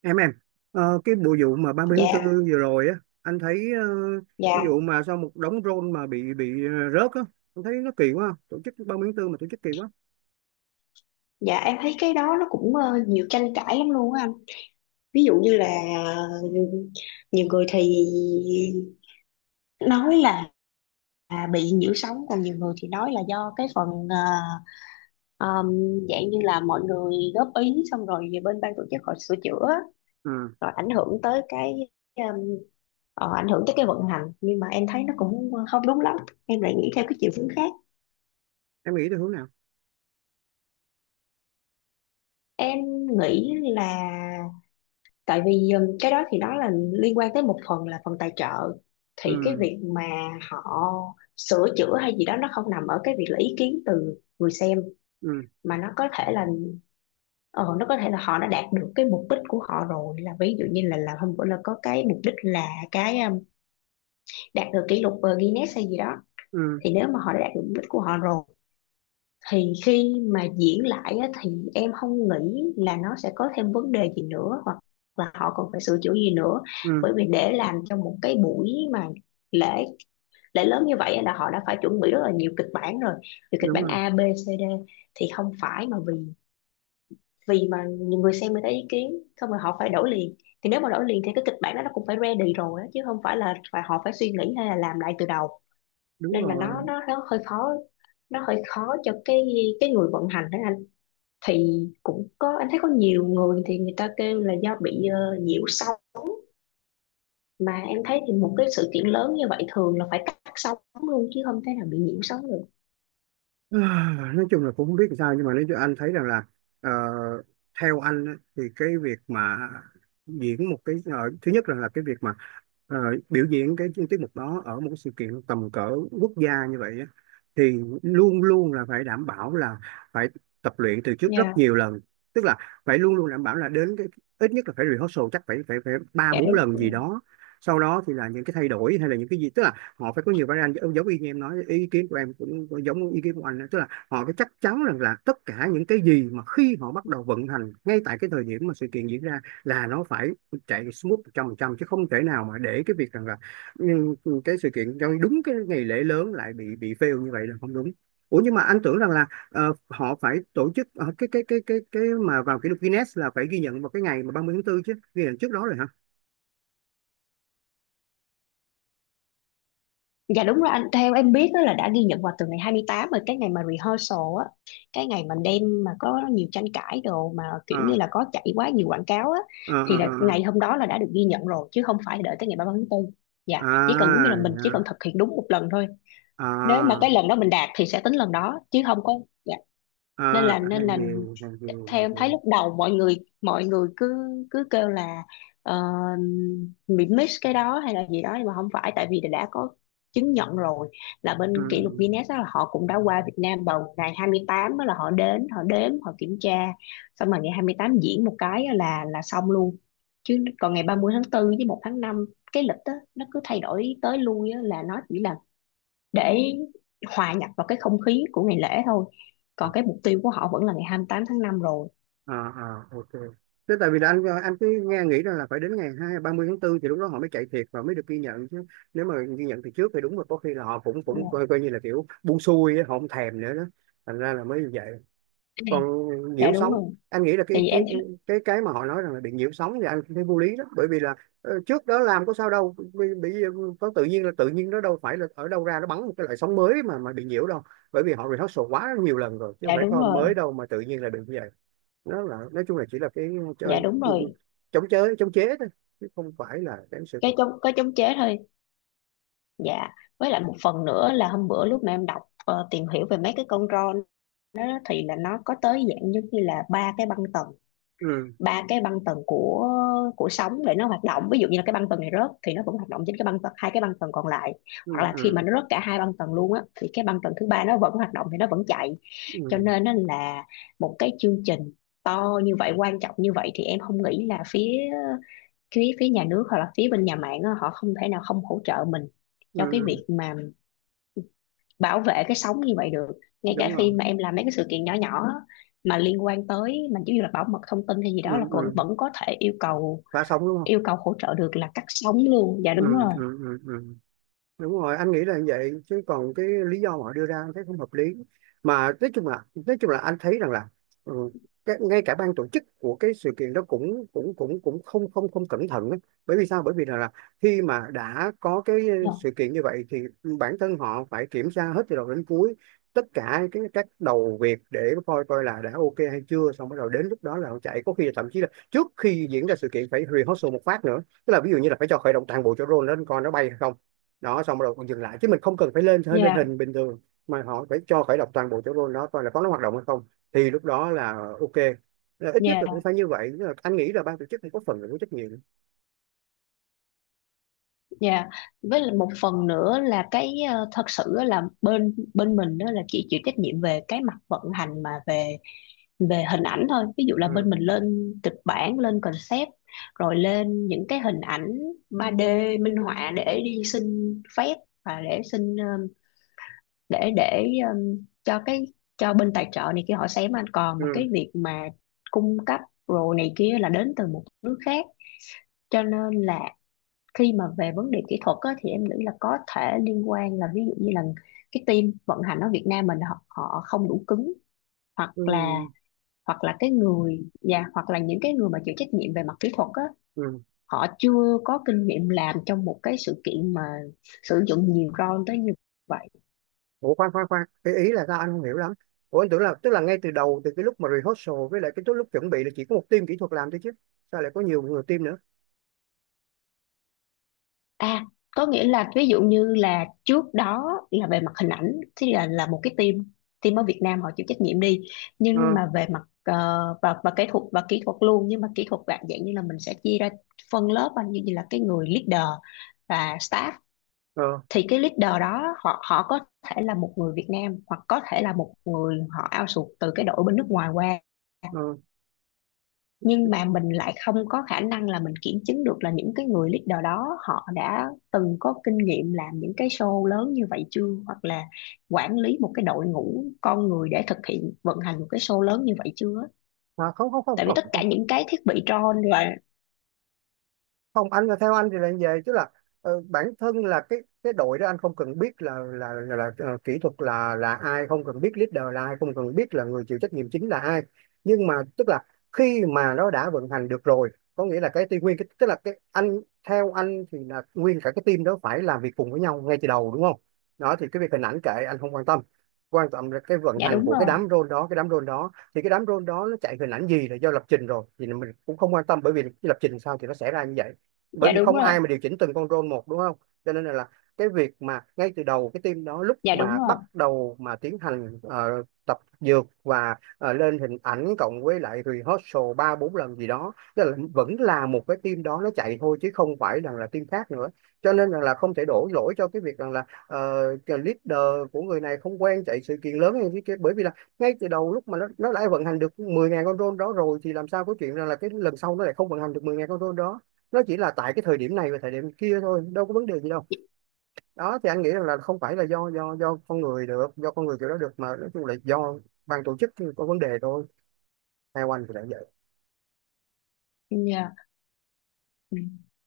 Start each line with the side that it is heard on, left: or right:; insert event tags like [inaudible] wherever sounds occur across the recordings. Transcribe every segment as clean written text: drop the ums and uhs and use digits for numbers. right: Em cái bộ vụ mà ba mươi tháng
left: Dạ,
right: tư vừa rồi á. Anh thấy,
left: dạ,
right: cái vụ mà sau một đống drone mà bị rớt á. Anh thấy nó kỳ quá, tổ chức 30 tháng tư mà tổ chức kỳ quá.
left: dạ, em thấy cái đó nó cũng nhiều tranh cãi lắm luôn á anh. Ví dụ như là ờ, nhiều người thì nói là à, bị nhiễu sóng, còn nhiều người thì nói là do cái phần ờ, um, dạng như là mọi người góp ý xong rồi về bên ban tổ chức họ sửa chữa
right: Ừ.
left: rồi ảnh hưởng tới cái um, ảnh hưởng tới cái vận hành. Nhưng mà em thấy nó cũng không đúng lắm. Em lại nghĩ theo cái chiều hướng khác.
right: Em nghĩ theo hướng nào?
left: Em nghĩ là tại vì cái đó thì đó là liên quan tới một phần là phần tài trợ, thì cái
right: Ừ.
left: việc mà họ sửa chữa hay gì đó nó không nằm ở cái việc là ý kiến từ người xem,
right: Ừ.
left: mà nó có thể là ờ, nó có thể là họ đã đạt được cái mục đích của họ rồi. Là ví dụ như là hôm bữa là có cái mục đích là cái đạt được kỷ lục Guinness hay gì đó.
right: Ừ.
left: Thì nếu mà họ đã đạt được mục đích của họ rồi thì khi mà diễn lại á, thì em không nghĩ là nó sẽ có thêm vấn đề gì nữa hoặc là họ còn phải sửa chữa gì nữa.
right: Ừ.
left: Bởi vì để làm cho một cái buổi mà lễ lễ lớn như vậy á, là họ đã phải chuẩn bị rất là nhiều kịch bản rồi, từ kịch
right: Đúng
left: bản
right: rồi.
left: A B C D. Thì không phải mà vì vì mà nhiều người xem, người ta ý kiến xong rồi họ phải đổi liền. Thì nếu mà đổi liền thì cái kịch bản đó nó cũng phải ready rồi á, chứ không phải là phải họ phải suy nghĩ hay là làm lại từ đầu.
right: Đúng
left: Nên là nó
right: rồi.
left: nó nó hơi khó, nó hơi khó cho cái người vận hành đó. Thì cũng có, em thấy có nhiều người thì người ta kêu là do bị nhiễu sóng, mà em thấy thì một cái sự kiện lớn như vậy thường là phải cắt sóng luôn chứ không thể nào bị nhiễu sóng được.
right: À, nói chung là cũng không biết làm sao, nhưng mà nếu cho anh thấy rằng là, ờ, theo anh á, thì cái việc mà diễn một cái, thứ nhất là, cái việc mà ờ, biểu diễn cái tiết mục đó ở một cái sự kiện tầm cỡ quốc gia như vậy á, thì luôn luôn là phải đảm bảo là phải tập luyện từ trước
left: Dạ,
right: rất nhiều lần. Tức là phải luôn luôn đảm bảo là đến cái, ít nhất là phải rehearsal chắc phải phải phải ba
left: dạ
right: bốn
left: đúng.
right: lần gì đó. Sau đó thì là những cái thay đổi hay là những cái gì, tức là họ phải có nhiều variant, giống giống y như em nói, ý kiến của em cũng giống ý kiến của anh đó. Tức là họ phải chắc chắn rằng là tất cả những cái gì mà khi họ bắt đầu vận hành ngay tại cái thời điểm mà sự kiện diễn ra là nó phải chạy smooth một trăm phần trăm, chứ không thể nào mà để cái việc rằng là, ừ, cái sự kiện trong đúng cái ngày lễ lớn lại bị fail như vậy là không đúng. Ủa, nhưng mà anh tưởng rằng là, họ phải tổ chức, cái mà vào kỷ lục Guinness là phải ghi nhận vào cái ngày mà 30 tháng 4, chứ ghi nhận trước đó rồi hả?
left: Dạ đúng rồi anh, theo em biết á là đã ghi nhận vào từ ngày 28 rồi, cái ngày mà rehearsal á, cái ngày mà đêm mà có nhiều tranh cãi đồ mà
right: Ờ,
left: kiểu như là có chạy quá nhiều quảng cáo á,
right: ờ,
left: thì
right: ờ,
left: là
right: ờ.
left: ngày hôm đó là đã được ghi nhận rồi chứ không phải đợi tới ngày 30 tháng 4. Dạ, chỉ cần giống như
right: À,
left: là mình chỉ cần thực hiện đúng một lần thôi.
right: à,
left: Nếu mà cái
right: à.
left: lần đó mình đạt thì sẽ tính lần đó chứ không có. Dạ. nên
right: À,
left: là nên
right: hàng
left: là
right: gì, hàng gì,
left: theo
right: hàng
left: em
right: gì?
left: thấy lúc đầu mọi người cứ cứ kêu là ờ, bị miss cái đó hay là gì đó, nhưng mà không phải, tại vì đã có chứng nhận rồi. Là bên
right: Ừ.
left: kỷ lục Guinness á, là họ cũng đã qua Việt Nam vào ngày 28 á, là họ đến họ đếm họ kiểm tra xong rồi ngày 28 diễn một cái á là xong luôn. Chứ còn ngày 30 tháng 4 với 1 tháng 5, cái lịch á, nó cứ thay đổi tới lui á, là nó chỉ là để hòa nhập vào cái không khí của ngày lễ thôi.
right: À,
left: Còn cái mục tiêu của họ vẫn là ngày 28 tháng 5 rồi.
right: à, à, ok. Thế tại vì là anh cứ nghe nghĩ rằng là phải đến ngày hai ba mươi tháng 4 thì lúc đó họ mới chạy thiệt và mới được ghi nhận chứ. Nếu mà ghi nhận từ trước thì đúng là có khi là họ cũng cũng
left: Dạ.
right: coi như là kiểu buông xuôi á, họ không thèm nữa đó. Thành ra là mới như vậy. Còn
left: Dạ
right: nhiễu
left: đúng
right: sóng,
left: rồi.
right: anh nghĩ là cái
left: Tại vì
right: cái
left: em.
right: cái cái mà họ nói rằng là bị nhiễu sóng thì anh thấy vô lý đó, bởi vì là, trước đó làm có sao đâu, bị có tự nhiên là tự nhiên nó đâu phải là ở đâu ra nó bắn một cái loại sóng mới mà bị nhiễu đâu. Bởi vì họ rehearsal quá nhiều lần rồi chứ không
left: Dạ
right: phải
left: đúng
right: kho mới
left: rồi.
right: đâu mà tự nhiên là bị như vậy. Nó là, nói chung là chỉ là cái
left: Dạ
right: chơi
left: đúng rồi.
right: chống chế thôi, chứ không phải là cái sự thật.
left: Cái chống chế thôi. Dạ. Với lại một phần nữa là hôm bữa lúc mà em đọc tìm hiểu về mấy cái con ron đó. Thì là nó có tới dạng giống như là ba cái băng tần,
right: Ừ.
left: của sóng để nó hoạt động. Ví dụ như là cái băng tần này rớt thì nó vẫn hoạt động trên cái băng tần, hai cái băng tần còn lại.
right: Ừ.
left: Hoặc là khi mà
right: Ừ.
left: nó rớt cả hai băng tần luôn á thì cái băng tần thứ ba nó vẫn hoạt động, thì nó vẫn chạy. Cho
right: Ừ.
left: nên á là một cái chương trình to như vậy, quan trọng như vậy, thì em không nghĩ là phía phía phía nhà nước hoặc là phía bên nhà mạng á, họ không thể nào không hỗ trợ mình cho cái
right: Ừ.
left: việc mà bảo vệ cái sống như vậy được. Ngay cả
right: Đúng rồi.
left: khi mà em làm mấy cái sự kiện nhỏ nhỏ mà liên quan tới mình giống như là bảo mật thông tin hay gì
right: Ừ.
left: đó là vẫn
right: Ừ.
left: vẫn có thể yêu cầu,
right: Phá sóng đúng không?
left: hỗ trợ được là cắt sóng luôn. Dạ
right: Ừ.
left: đúng rồi.
right: Ừ. Ừ. Ừ. Đúng rồi. Anh nghĩ là như vậy chứ còn cái lý do mà họ đưa ra anh thấy không hợp lý. Mà nói chung là anh thấy rằng là, ừ, cái, ngay cả ban tổ chức của cái sự kiện đó cũng cũng cũng cũng không không không cẩn thận ấy. Bởi vì sao? Bởi vì là, khi mà đã có cái
left: Dạ,
right: sự kiện như vậy thì bản thân họ phải kiểm tra hết từ đầu đến cuối. Tất cả cái các đầu việc để coi coi là đã ok hay chưa, xong bắt đầu đến lúc đó là họ chạy, có khi là thậm chí là trước khi diễn ra sự kiện phải rehearsal một phát nữa. Tức là ví dụ như là phải cho khởi động toàn bộ cho drone lên coi nó bay hay không, đó xong rồi còn dừng lại chứ mình không cần phải lên hơi lên
left: dạ,
right: hình bình thường. Mà họ phải cho khởi động toàn bộ chỗ rôn đó coi là có nó hoạt động hay không, thì lúc đó là ok, là ít nhất
left: dạ.
right: là cũng phải như vậy. Tức là anh nghĩ là ban tổ chức cũng có phần là có trách nhiệm.
left: Dạ. Với lại một phần nữa là cái thật sự á là bên bên mình đó là chỉ chịu trách nhiệm về cái mặt vận hành, mà về, hình ảnh thôi. Ví dụ là bên
right: Ừ.
left: mình lên kịch bản, lên concept, rồi lên những cái hình ảnh 3D minh họa để đi xin phép, và để xin để cho cái cho bên tài trợ này kia họ xem anh. Còn mà cái
right: Ừ.
left: việc mà cung cấp rồi này kia là đến từ một nước khác. Cho nên là khi mà về vấn đề kỹ thuật á, thì em nghĩ là có thể liên quan là ví dụ như là cái team vận hành ở Việt Nam mình họ không đủ cứng, hoặc
right: Ừ.
left: là hoặc là cái người và hoặc là những cái người mà chịu trách nhiệm về mặt kỹ thuật á,
right: Ừ.
left: họ chưa có kinh nghiệm làm trong một cái sự kiện mà sử dụng nhiều drone tới như vậy.
right: Ủa, khoan khoan khoan, cái ý là sao anh không hiểu lắm? Ủa, anh tưởng là tức là ngay từ đầu từ cái lúc mà rehearsal với lại cái lúc lúc chuẩn bị là chỉ có một team kỹ thuật làm thôi chứ, sao lại có nhiều người team nữa?
left: À, có nghĩa là ví dụ như là trước đó là về mặt hình ảnh thì là một cái team team ở Việt Nam họ chịu trách nhiệm đi.
right: ờ
left: Nhưng mà về mặt ờ, và kỹ thuật luôn. Nhưng mà kỹ thuật dạng dạng như là mình sẽ chia ra phân lớp anh, như là cái người leader và staff.
right: ờ
left: Thì cái leader đó họ họ có thể là một người Việt Nam hoặc có thể là một người họ outsource từ cái đội bên nước ngoài qua.
right: ờ
left: Nhưng mà mình lại không có khả năng là mình kiểm chứng được là những cái người leader đó họ đã từng có kinh nghiệm làm những cái show lớn như vậy chưa, hoặc là quản lý một cái đội ngũ con người để thực hiện vận hành một cái show lớn như vậy chưa.
right: À, không không không
left: Tại vì tất
right: không
left: cả những cái thiết bị drone và.
right: không, anh là theo anh thì là như vậy chứ là, bản thân là cái đội đó anh không cần biết là kỹ thuật là ai, không cần biết leader là ai, không cần biết là người chịu trách nhiệm chính là ai. Nhưng mà tức là khi mà nó đã vận hành được rồi, có nghĩa là cái team nguyên cái, tức là cái anh, theo anh thì là nguyên cả cái team đó phải làm việc cùng với nhau ngay từ đầu đúng không? Đó thì cái việc hình ảnh kệ anh không quan tâm, quan trọng là cái vận
left: Dạ
right: hành
left: đúng
right: của cái
left: rồi,
right: đám role đó, cái đám role đó thì cái đám role đó nó chạy hình ảnh gì là do lập trình rồi thì mình cũng không quan tâm, bởi vì cái lập trình sao thì nó sẽ ra như vậy. Bởi
left: dạ
right: vì
left: đúng
right: không
left: rồi,
right: ai mà điều chỉnh từng con role một đúng không? Cho nên là cái việc mà ngay từ đầu cái team đó lúc
left: dạ đúng
right: mà
left: rồi,
right: bắt đầu mà tiến hành tập dược và lên hình ảnh cộng với lại rehearsal ba bốn lần gì đó, tức là vẫn là một cái team đó nó chạy thôi chứ không phải rằng là team khác nữa. Cho nên rằng là không thể đổ lỗi cho cái việc rằng là, cái leader của người này không quen chạy sự kiện lớn hay cái kia, bởi vì là ngay từ đầu lúc mà nó đã vận hành được mười ngàn con drone đó rồi thì làm sao có chuyện rằng là cái lần sau nó lại không vận hành được 10.000 con drone đó. Nó chỉ là tại cái thời điểm này và thời điểm kia thôi, đâu có vấn đề gì đâu. Đó thì anh nghĩ rằng là không phải là do con người được, do con người kiểu đó được mà nói chung là do ban tổ chức có vấn đề thôi. Theo anh thì đã vậy.
left: dạ. Ừ.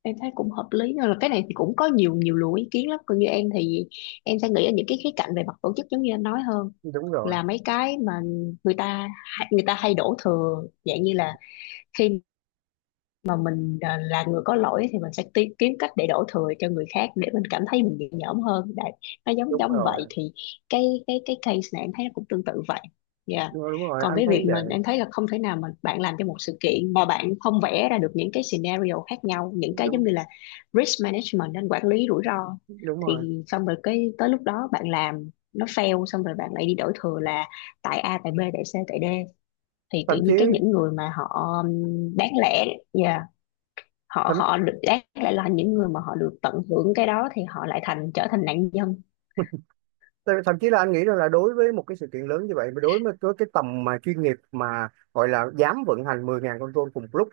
left: Em thấy cũng hợp lý, nhưng là cái này thì cũng có nhiều nhiều luồng ý kiến lắm. Còn như em thì em sẽ nghĩ ở những cái khía cạnh về mặt tổ chức giống như anh nói hơn,
right: Đúng rồi.
left: là mấy cái mà người ta người ta hay đổ thừa dạng như là khi mà mình à, là người có lỗi thì mình sẽ kiếm cách để đổ thừa cho người khác để mình cảm thấy mình nhẹ nhõm hơn đấy. Nó giống
right: Đúng
left: giống
right: rồi.
left: vậy. Thì cái case này em thấy nó cũng tương tự vậy. Dạ.
right: Đúng rồi, đúng rồi.
left: Còn
right: Anh
left: cái
right: thấy
left: việc mà
right: vậy.
left: em thấy là không thể nào mà bạn làm cho một sự kiện mà bạn không vẽ ra được những cái scenario khác nhau, những cái giống
right: Đúng.
left: như là risk management anh, quản lý rủi ro.
right: Đúng rồi.
left: Thì xong rồi cái tới lúc đó bạn làm nó fail xong rồi bạn lại đi đổ thừa là tại A tại B tại C tại D. Thì tự
right: thậm chí
left: nhiên cái những người mà họ bán lẻ, yeah, họ
right: thậm,
left: họ được đáng lại là những người mà họ được tận hưởng cái đó thì họ lại thành trở thành nạn nhân.
right: Thậm chí là anh nghĩ rằng là đối với một cái sự kiện lớn như vậy, mà đối với cái tầm mà chuyên nghiệp mà gọi là dám vận hành 10.000 con drone cùng lúc,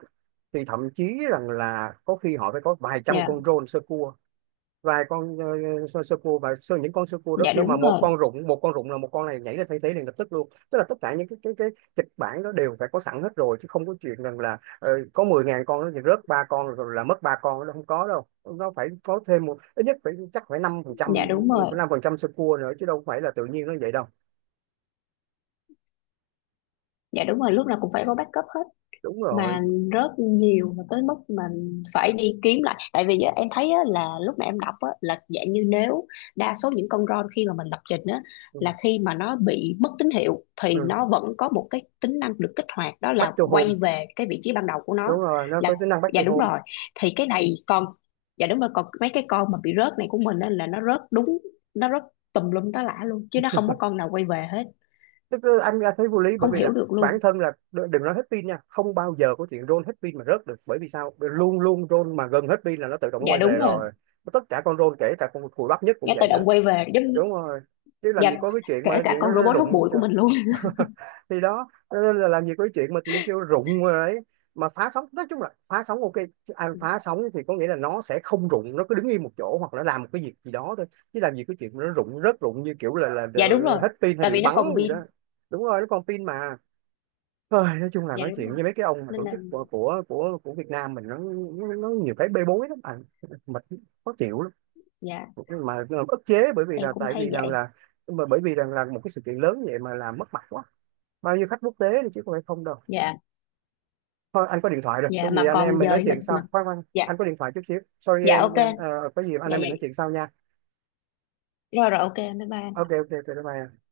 right: thì thậm chí rằng là có khi họ phải có vài trăm
left: Dạ,
right: con drone sơ cua, vài con sơ cua và những con sơ cua đó
left: dạ
right: khi mà
left: đúng rồi,
right: một con rụng là một con này nhảy lên thay thế liền lập tức luôn, tức là tất cả những cái kịch bản đó đều phải có sẵn hết rồi chứ không có chuyện rằng là, có 10.000 con nó rớt ba con rồi là mất ba con, nó không có đâu, nó phải có thêm một, ít nhất phải chắc phải
left: dạ đúng rồi,
right: 5% sơ cua nữa chứ đâu phải là tự nhiên nó vậy đâu.
left: dạ đúng rồi, lúc nào cũng phải có backup hết.
right: Đúng rồi.
left: Mà rớt nhiều, mà tới mức mình phải đi kiếm lại, tại vì á, em thấy á, là lúc mà em đọc á, là dạng như nếu đa số những con ROM khi mà mình lập trình á,
right: Ừ.
left: là khi mà nó bị mất tín hiệu thì
right: Ừ.
left: nó vẫn có một cái tính năng được kích hoạt, đó là
right: Back to
left: quay
right: home.
left: về cái vị trí ban đầu của
right: Đúng
left: nó
right: rồi, nó
left: là.
right: có tính năng back
left: Dạ
right: to
left: đúng
right: home.
left: rồi. Thì cái này còn. Dạ đúng rồi. Còn mấy cái con mà bị rớt này của mình á, là nó rớt tùm lum tá lả luôn chứ nó không có con nào quay về hết.
right: Tức là anh ra thấy vô lý bởi
left: Không
right: vì
left: hiểu
right: là
left: được
right: bản
left: luôn.
right: thân là, đừng nói hết pin nha, không bao giờ có chuyện roll hết pin mà rớt được, bởi vì sao, luôn luôn roll mà gần hết pin là nó tự động nó
left: Dạ
right: quay về
left: đúng rồi.
right: rồi. Tất cả con roll kể cả con cùi bắp nhất cũng
left: Nó
right: vậy
left: tự
right: nữa.
left: động quay về giống.
right: Đúng rồi, chứ làm
left: Dạ.
right: gì có cái chuyện mà
left: Kể cả
right: chuyện
left: con
right: nó
left: robot hút
right: rụng.
left: bụi của mình luôn.
right: Thì đó cho nên là làm gì có cái chuyện mà tự nhiên kêu rụng rồi đấy. Mà phá sóng, nói chung là phá sóng ok, anh phá
left: [laughs]
right: sóng thì có nghĩa là nó sẽ không rụng, nó cứ đứng yên một chỗ hoặc là làm một cái việc gì đó thôi. Chứ làm gì có chuyện mà nó rụng rớt rụng như kiểu là
left: Dạ đúng rồi.
right: hết pin hay
left: Tại
right: bị
left: vì nó
right: bắn
left: còn
right: gì đó.
left: pin.
right: Đúng rồi, nó còn pin mà. Ôi, nói chung là
left: Dạ
right: nói
left: đúng
right: chuyện
left: rồi.
right: với mấy cái ông mà
left: Nên
right: tổ
left: là.
right: chức của Việt Nam mình nó nhiều cái bê bối lắm anh. Mệt. Khó chịu lắm.
left: Dạ,
right: Mà mà ức chế bởi vì
left: em
right: là
left: cũng
right: tại vì
left: thấy
right: rằng
left: vậy.
right: là, mà bởi vì rằng là một cái sự kiện lớn vậy mà làm mất mặt quá, bao nhiêu khách quốc tế đi chứ không phải không đâu.
left: Dạ,
right: Thôi anh có điện thoại rồi, có
left: dạ,
right: gì
left: mà
right: anh em
left: còn
right: mình nói
left: dời lịch
right: chuyện
left: mà.
right: sau. Khoan khoan,
left: Dạ,
right: anh có điện thoại chút xíu, sorry
left: dạ, ok.
right: em nha. Ờ, có gì anh
left: Dạ,
right: em
left: dạ.
right: mình nói chuyện sau nha.
left: Rồi, rồi, ok, bye bye.
right: Ok, ok, ok, bye bye.